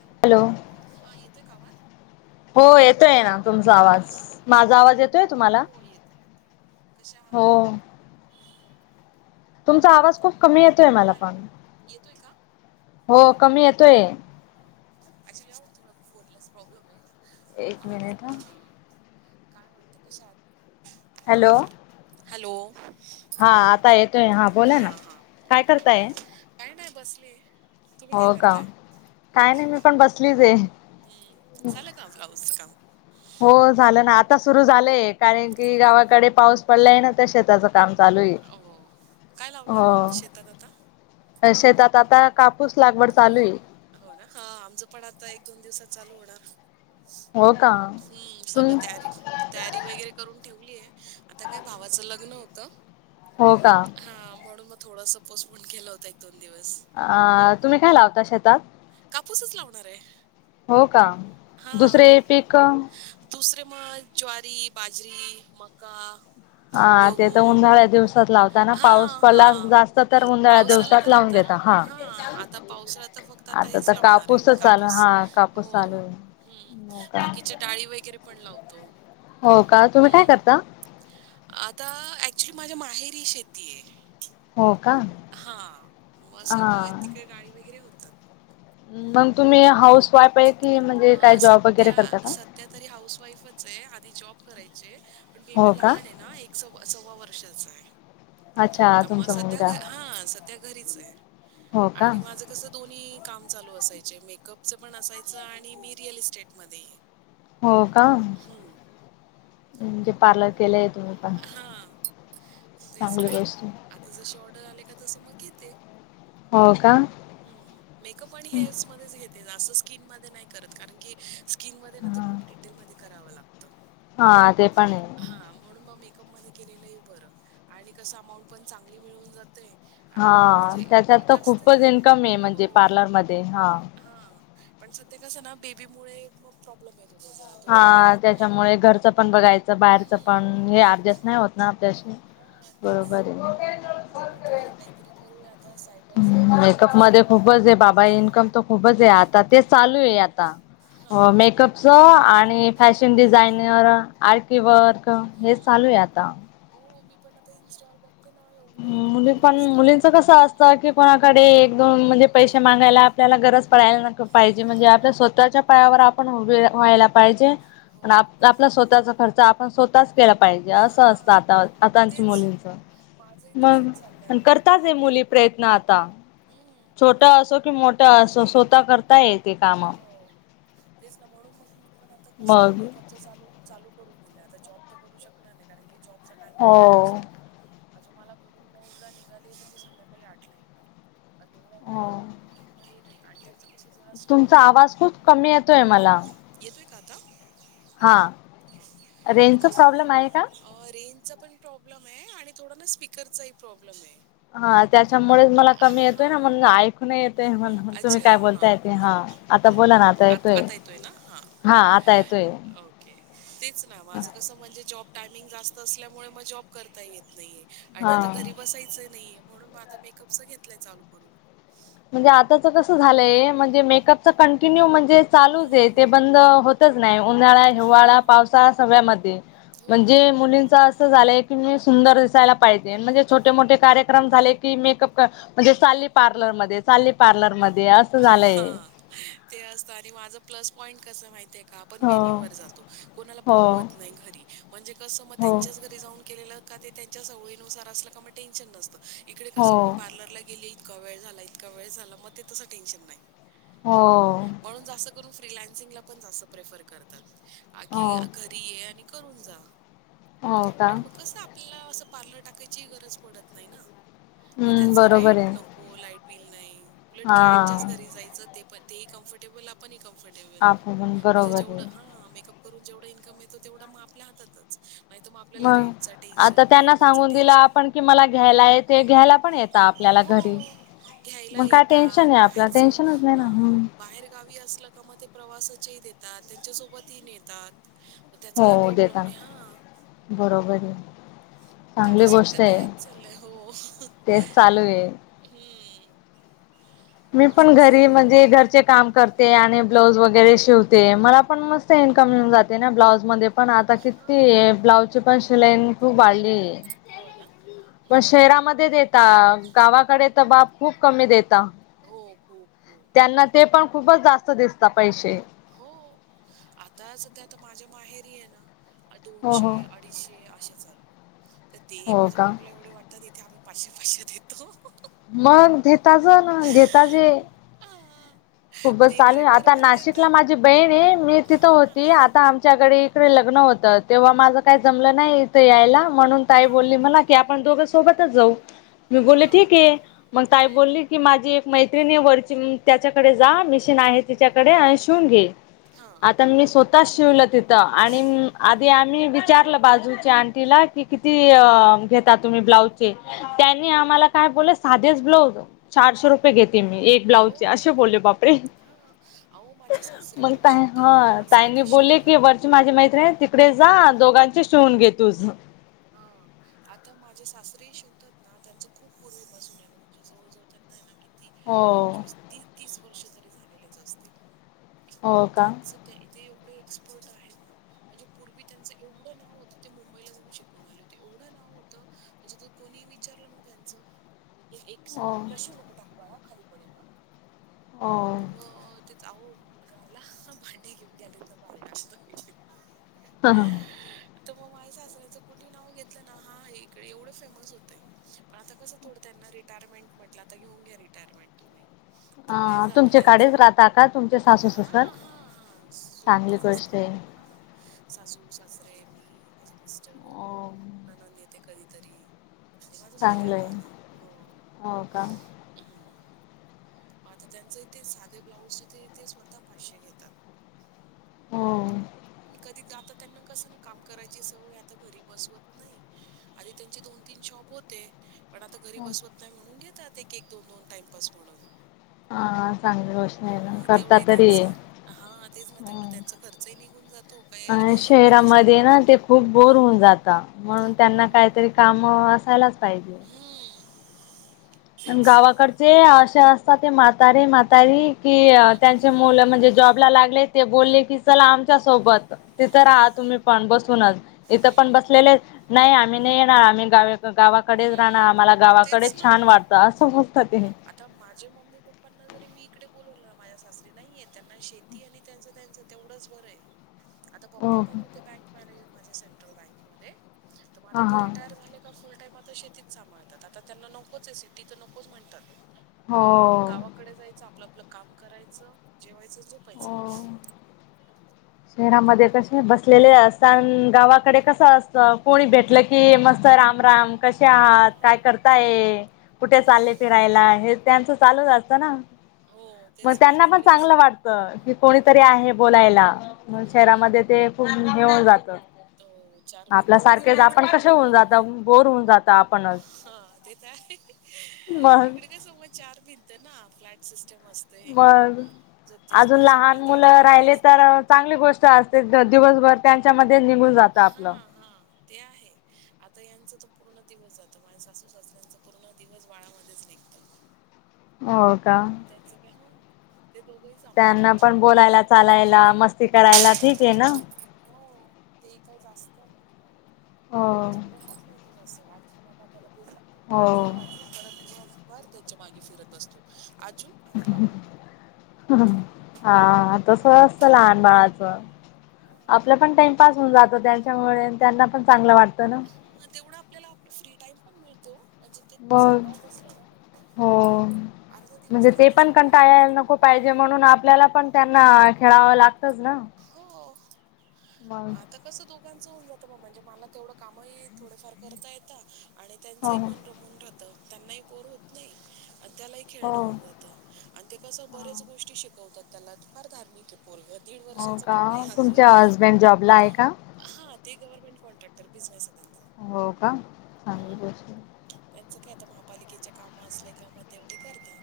Hello, हा येतोय का आवाज? हो येतोय ना तुमचा हम्म, आवाज, कश हा माझा आवाज येतोय तुम्हाला? हो येतोय येतोय कशा आहात हो. तुमचा आवाज खूप कमी येतोय मला. पण हॅलो येतोय का हो कमी येतोय. ॲक्च्युली थोडा फोन लाच प्रॉब्लेम हाय. एक मिनिट ह काय म्हणता, कश्या आहात? हॅलो! हॅलो! हां आता येतोय, हां बोला ना हा हा काय बोला करताय? काही नाही बसले तुम्ही काय हो का करताय? काय नाही मी पण बसलीच आहे. हम्म! झालं का ब्लाउजच काम? हो झालं ना आता सुरु झालंय कारण की गावाकडे पाऊस पडलाय ना त्या शेताचं काम चालू आहे हो. काय लावलाय मग शेतात आता? त आता कापूस लागवड चालू आहे. हो ना हा आमचं पण आता एक, दोन दिवसात चालू होणार हो का हम्म! तुम सगळं तयारी, तयारी वगैरे करून ठेवलीय आता काय भावाचं लग्न होतं. हो का? थोडास पोसपन केला होता एक, दोन दिवस. अ.. तुम्ही काय लावता शेतात? कापूसच लावणार आहे. हो का? दुसरे पीक म ज्वारी, बाजरी, मका हा ते गहू. तर उन्हाळ्या दिवसात लावताना पाऊस हां, पडला जास्त तर उन्हाळ्या दिवसात लावून घेत हा आता पावसाळा तर फक्त आता तर हेच लावणार आहे कापूसच चालू कापूस हा कापूस हो, चालू हम्म आहे. हो का बाकिचे डाळी वगैरे पण लावतो. हो का? तुम्ही काय हम्म. करता? एक्च्युली माझ्या माहेरी शेती आहे. हो का हा. मग हा सगळं तिकडे डाळी वगैरे होती मग तुम्ही हाऊस वाईफ आहे की म्हणजे अ काय जॉब वगैरे सध्या, करता का सध्या तरी हाऊस वाईफच आहे. आधी जॉब करायचे. पण हो बेबी का लहान आहे ना एक सव सव्वा वर्षाचा आहे. अच्छा तुमचं मुलगा त्या घरीच आहे हो का आणि माझं कस दोन्ही काम चालू असायचे मेकअप च पण असायचं आणि मी रिअल इस्टेटमध्येध्ये आहे हो हं. काजे पार्लर गले हा तेच चांगली ना म्हट गोष्ट आहे. आता जशी ऑर्डर आले का तस मग अगते हो का मेकअप आणि हेअर्स मध्येच घेतें स्किन मध्ये नाही करत कारण की किंग मध्ये ना ते हा खू डिटेलमध्ये करावं लागतं हा अे पण के बर आणि कस अंट पण चांग मिळून जाते हा आणि म्हणजे त्याच्यात तर जास्त खूपच हे नाही. इन्कम म्हणजे हो. पार्लर मध्ये हा बी मु मग प्रॉब्लेम येते हा त्याच्यामुळे घरचं पण बघायचं बाहेरचं पण हं. हे अर्ध्यास नाही होत ना श हां, तेच. बरोबर म्हणून म्हटलं आहे आता काहीतरी करूया आता साईड बाय साईड मेकअप मेकअपचं मध्ये चालू खूपच आहे बाबा इन्कम तर खूपच आहे आता ते चालू आहेता हां, हां. मेकअप आणि फॅशन डिझाइनर आर्की वर्क हे हं. चालू आहे आता हो मी पण आता इनस्टॉल ब मुली पण मुलींच कस असतं की कोणाकडे एक म्हणजे पैसे मागायला आपल्याला गरज पडायला न पाहिजे म्हणजे आपल्या हां, स्वतःच्या पायावर आपण व्हायला पाहिजे पण हो. आपला स्वतःचा खर्च आपण स्वतःच केला पाहिजे असं असतं हा आता आताच्या तेच मुलींच माझंही मग तसच चाललंय म्हणून मग करताच आहे वाटलं मुली प्रयत्न आता हम्म छोटा असो कि मोठा असो स्वतः करता य ते काम हो तेच ना म्हणून मग मी पण आता कस मग मेकअपच चालू चालू करून दिलं आता जॉब करू शकला नाही कारण की जॉब चा टायमिंग हो खूप जास्त होत म्हणजे मला घरून नऊ ला निघाली तर मी संध्याकाळी आठला येणार आणि एवढा वेळ लांब राहून हे ह नाही आणि त्यांचं कसं जरा स्ट्रिक्ट आहे आवाज खूप कमी येतोय मला त काात हा रेंजचा प्रॉब्लेम आहे का? रेंज पण प्रॉब्लेम थोडा ना स्पीकरचाही प्रॉब्लेम आहे हा त्याच्यामुळेच मला कमी येतोय ना हा म्हण ऐकून येतय म्हण तुम्ही अच्छा काय हा बोलताय ते हा आता बोला हं. ना आता आत येतोय ना? हां. हा आता येतोय ओके तेच ना माझं कस म्हणजे जॉब टायमिंग जास्त असल्यामुळे मग जॉब करता येत नाहीे आणि हा आता घरी बसायचं नाहीे म्हणून मग आता मेकअपच घेतलाय चालू करून म्हणजे आताच कसं झालंय म्हणजे मेकअप कंटिन्यू म्ह जे चालूच हं, आहे ते हं. बंद होतच नाही उन्हाळा हिवाळा हां. पावसा सगळ्यामध्ये हो. म्हणजे मुलींच असं झालंय कि मी सुंदर दिसायला पाहिजे म्हणजे छोटे मोठे कार्यक्रम झाले की मेकअप म्हणजे साली पार्लरमध्येध्ये चाली प्लर मध्ये हा ते असत आणि माझं प्लस पॉइंट कस माहित आहे ण हो वेन्यू जातो कोला हो बत नाही घरी म्हणजे कस म हो त्यांच्या घरी जाऊन के का ते त्यांच्या सवयनुसार असल का मग टेन्शन नसतं इकडे कास हो मग पार्लरला गेले इतका वेळ झाला इतका वेळ झाला मग ते तसा टेन्शन नाही हो फ्रीलासिंगला पण जास्त प्रेफर करतात हो घरी ये आणि करून जा. हो का आणि मग कसं आपल्याला असं पार्लर टाकायची गरज पडत नाही ना. हम्म त्याच बरोबर रेंट आहे नको लाईट बिल नाही उलट हा क्लायंटच्याच घरी जायचं. ते तेही कम्फर्टेबल आपण कम्फर्टेबल आपण पण म्हणजे बरोबर आहे जेवढं ह मेकअप करून जेवढा इन्कम येतो तेवढा आपल्या हातातच. नाही तर मग आपल्याला म रेंटचं आता टेन्शन, त्यांना लाईट बिलचं सांगून दिलं टेन्शन आपण कि मला घ्यायला ते घ्यायला पण येत आपल्या घरी हो. काय टेशन आहे? आपला टेन्शनच नाही ना हा हम्म बाहेर गावी अस प्रवासा देतात त्यांच्या सोबतही नेतात. मग त्याचा हो काही प्रॉब्लेम नाही हां. देताना बरोबर आहे तर आता चांगली सध्या गोष्ट तर आहे हेच चाललंय हो, तेच चालू आहे हम्म मी पण घरी चाललंय? म्हणजे घरचे काम कर आणि ब्लाऊज वगैरे शिवते मला पण मस्त इनकम मिळून जाते ना ब्लाऊज मध्ये पण आता हां. किती ब्लाउजची पण सिलाईन खूप वाढलीय. हो ना? पण हं. शहरामध्ये देता गावाकडे तर बाप खूप कमी देता. हो. खूप, खूप. [unintelligible] त्यांना ते पण खूपच जास्त दिसता पैसे. हो आता सध्या आता माझ्या माहेरी आहे ना, हो दोनशे हो. अडीचशे असशे चालू तर तेही हो माझ्या का मम्मीला एवढे वाटतात. ते आम्ही पाचशे पाचशे देतो मग घेताज ना घेताजे हां. खूपच चालू देणारे आहे आता बरोबर देतात. नाशिकला माझी बहीण आहे मी तिथं हां, हां, होती हां. आता आमच्याकडे लग्न होत तेव्हा माझ काय जमलं नाहीथ यायला म्हणून ताई हां, बोली मला आपण दोघ सोबतच जाऊ मी बोलले हां. ठीक आहे मग ताई हं. बोलली की माझी मैत्रिणी वरची त्याच्याकडे जा मिशन आहे तिच्याकडे आणि शिवून घे. हां. आता मी स्वतः शिवल तिथं आणि आधी आम्ही विचारलं बाजूच्या आण तिला किती घेता तुम्ही ब्लाउज चे त्यांनी हं, हं. आम्हाला काय बोल साधेच ब्लाउज चारशे रुपये घेते मी एक ब्लाउज चे असे बोलले बापरे! हो म मग ता हा ताईनी बोलले की शिवतात. वरची माझी मैत्रिणी तिकडे जा दोघांची शिवून घेत तुझ हा.. आता माझे सासरे शिवतात ना त्यांच खूप पूर्वीपासून आहे म्हणजे जवळ जवळ त्यांना आहे ना क हो पंचवीस त तीस वर्ष तरी झालेलेच अस मग हो का त्यांच ते एवढे एक्सपर्ट आहेत ना म्हणजे पूर्वी त्यांचं एवढं नाव होतं ते मुंबईला जाऊ शिक कणाली होती एवढं नाव होतं म्हणजे त कोणी विचारलं ना त्यांचं एक हो प्रशव नकुटाकूवाळाा खाली पडे ना हो तर मग अहो मुलगा आला भांडे घेऊन [unintelligible] हा हा तर मग माझ्या सासऱ्याच. कोणी नाव घेतलं ना हा इकडं एवढं फेमस होतय पण आता कसं थोडं त्यांना रिटायरमेंट म्हट आता घेऊन घ्या रिटायरमेंट तुम्ही. तर वय ह झालं तुमच्याकडेच त्यांचं राहता का तुमच्या सासू सा हा हा हा सोबतच असतात आहे ह सासू सासरे मी माझ सिस्टर ननंद येते कधीतरी? आणि माझा चांगलं मुलीगला आहे ना हो का हम् वा त्यांचे इथे साधे ब्लाऊज तिथे तेे स्वतः पाचशे घेतात. हो.. [inaudible] जात त्यांना कस ना काम करायची सवय आता घरी बसवत नाही आधी त्यांची दोन तीन शॉप होते पण आता घरी बसवत नाही म्हणून घेतात एक एक दोन दोन टाइमपास म्हणून. हा चांगली गोष्ट आहे ना हा करता तेवढंही तरी त्यांचं हा तेच ना तेवढं त्यांचा खर्चही नि घुन जातो. अ शहरामध्ये ना ते खूप बोर होऊन जात म्हणून त्यांना हो काहीतरी काम मसायलाच पाहिजे. हम्म तेच ना गावाकडचे असे असतात ते म्हातारी म्हातारी कि हम्म त्यांचे मुलं म्हणजे जॉब लागले ते बोलले की चला आमच्या सोबत तिथं हा राहा तुम्ही पण बसूनच इथं पण हम्म बसलेले नाही आम्ही नाही येणार आम्ही गाव गावाकडेच राहं हम्म आम्हाला तेच गावाकडेच ना छान वाटत. आता माझ्या मम्मी पप्पांना जरी मी इकडे बोल माझ्या सासरी नाहीये त्यांना शेती आणि त्यांच त्यांच तेवढंच बरं आहे. आता हो पप्पा पण होते बँक मॅनेजर माझ्या सेंट्रल बँक मध्ये तर मग आता हा ते हा रिटायर झाले का फुल मात शेतीत सांभाळतात आता त्यांना नकोच आहे सिडी तर नकोच म्हणतात. हो. गावाकडे जायचं आपलं आपलं काम करायचं जेवायचं झोपायचं शरामध्ये कसे बसलेले असता गावाकडे कसं असत कोणी भेटलं की मस्त राम राम कसे आहात काय हा करता ये कुठे हो चालले फिरायला हे त्यांचं चालू असतं ना. हो मग तेच ना त्यांना आणि पण इकडे कस चांगलं वाटत की हा कोणीतरी आहे बोलायला हम्म शहरामध्ये ते खूप ऊन जात तो चार आपल्या भिंतीतच सारखे राहायचं आपण त्यांना कसे होऊन आवडत जात नाही बोर होऊन जात. आपणच हा ते तरय मग इकडे का सो चार भिंत ना [unintelligible] मग जो ज्याचे अजून त्याचे लहान आपले दार मुलं लावलेले राहिले असतात तर चांगली गोष्ट असते ग. दिवसभर त्यांच्या म निघून जात हा आपलं. हा ते आहे. आता यांचं तर पूर्ण दिवस जात माझ्या सासू सासल्यांचा पूर्ण दिवस बाळामध्येच निघत. हो का बण मग त्यांचं काय हा. ते दोघंही सांभाळता त्यांना पण माझ्याकडे बोलायला जास्त हा हा चालायला हा मस्ती करायला ठीक आहे ना. हो ते काही जास्त हो माझ्याकडे राहत नाहीत जसं आजी बाबा त्याला हो आजू आजू परत दिवसभर त्यांच्या मागे फिरत बसतो. आजू आणि बाबा हम्म हा तस असत लहान बाळाचं. हा. आपलं पण टाइमपास होऊन जातो त्यांच्यामुळे त्यांना पण चांगलं वाटतं. ना हा तेवढा आपल्याला आपला फ्री टाइम पण मिळतो म्हणजे ते मग सांभाळत असले ना हो. अर्धा दिवस म्हणजे ते त्यांनी पण सांभाळलं कंटायला जरी तरी नको मग पाहिजे म्हणून आपल्याला पण त्यांना खेळावं लागत तस ना हो. ह. लोक होऊन जात म्हणजे मला तेवढं कामही थोडेफार करता येतात आणि हो त्यांचंही मन रमून राह त त्यांनाही बोर होत नाही त्यालाही खेळणं हो होऊन जात. आणि ते कसं बर्याच गोष्टी शिकवतात त्याला फार धार्मिक आहे पोरगत हो का तुमच्या हसबंड जॉबला आहे का. हा ते गवर्नमेंट कॉन्ट्रॅक्टर बिझनेस आहे त्यांचा. हो का चांगली हम्म. गोष्ट त्यांचं काय आता महापालिकेच्या काम असल्याय का मग तेवढे करतात.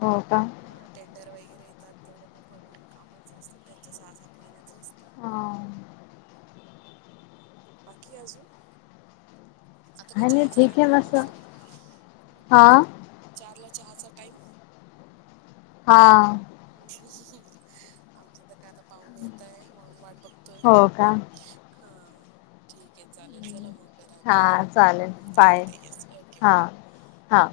हो का हा टेंडर वगैरे येतात तेवढं मग भरून कामात असतं त्यांच सहा सात महिन्याचं असतं. ह. बाकी अजून आता काय नाही चहाचा ठीक आहे टईम झाला मस असेल हा चार ला चहाचा टाइम. हा आमचं तर काय आता पाहुलं येताय. म्हणून वाट बघतोय. हो का हा ठीक आहे चालेल. चला मग. करा हा आता आराम चालेल हम्म, बाय. करते येस ओके हा बाय हा.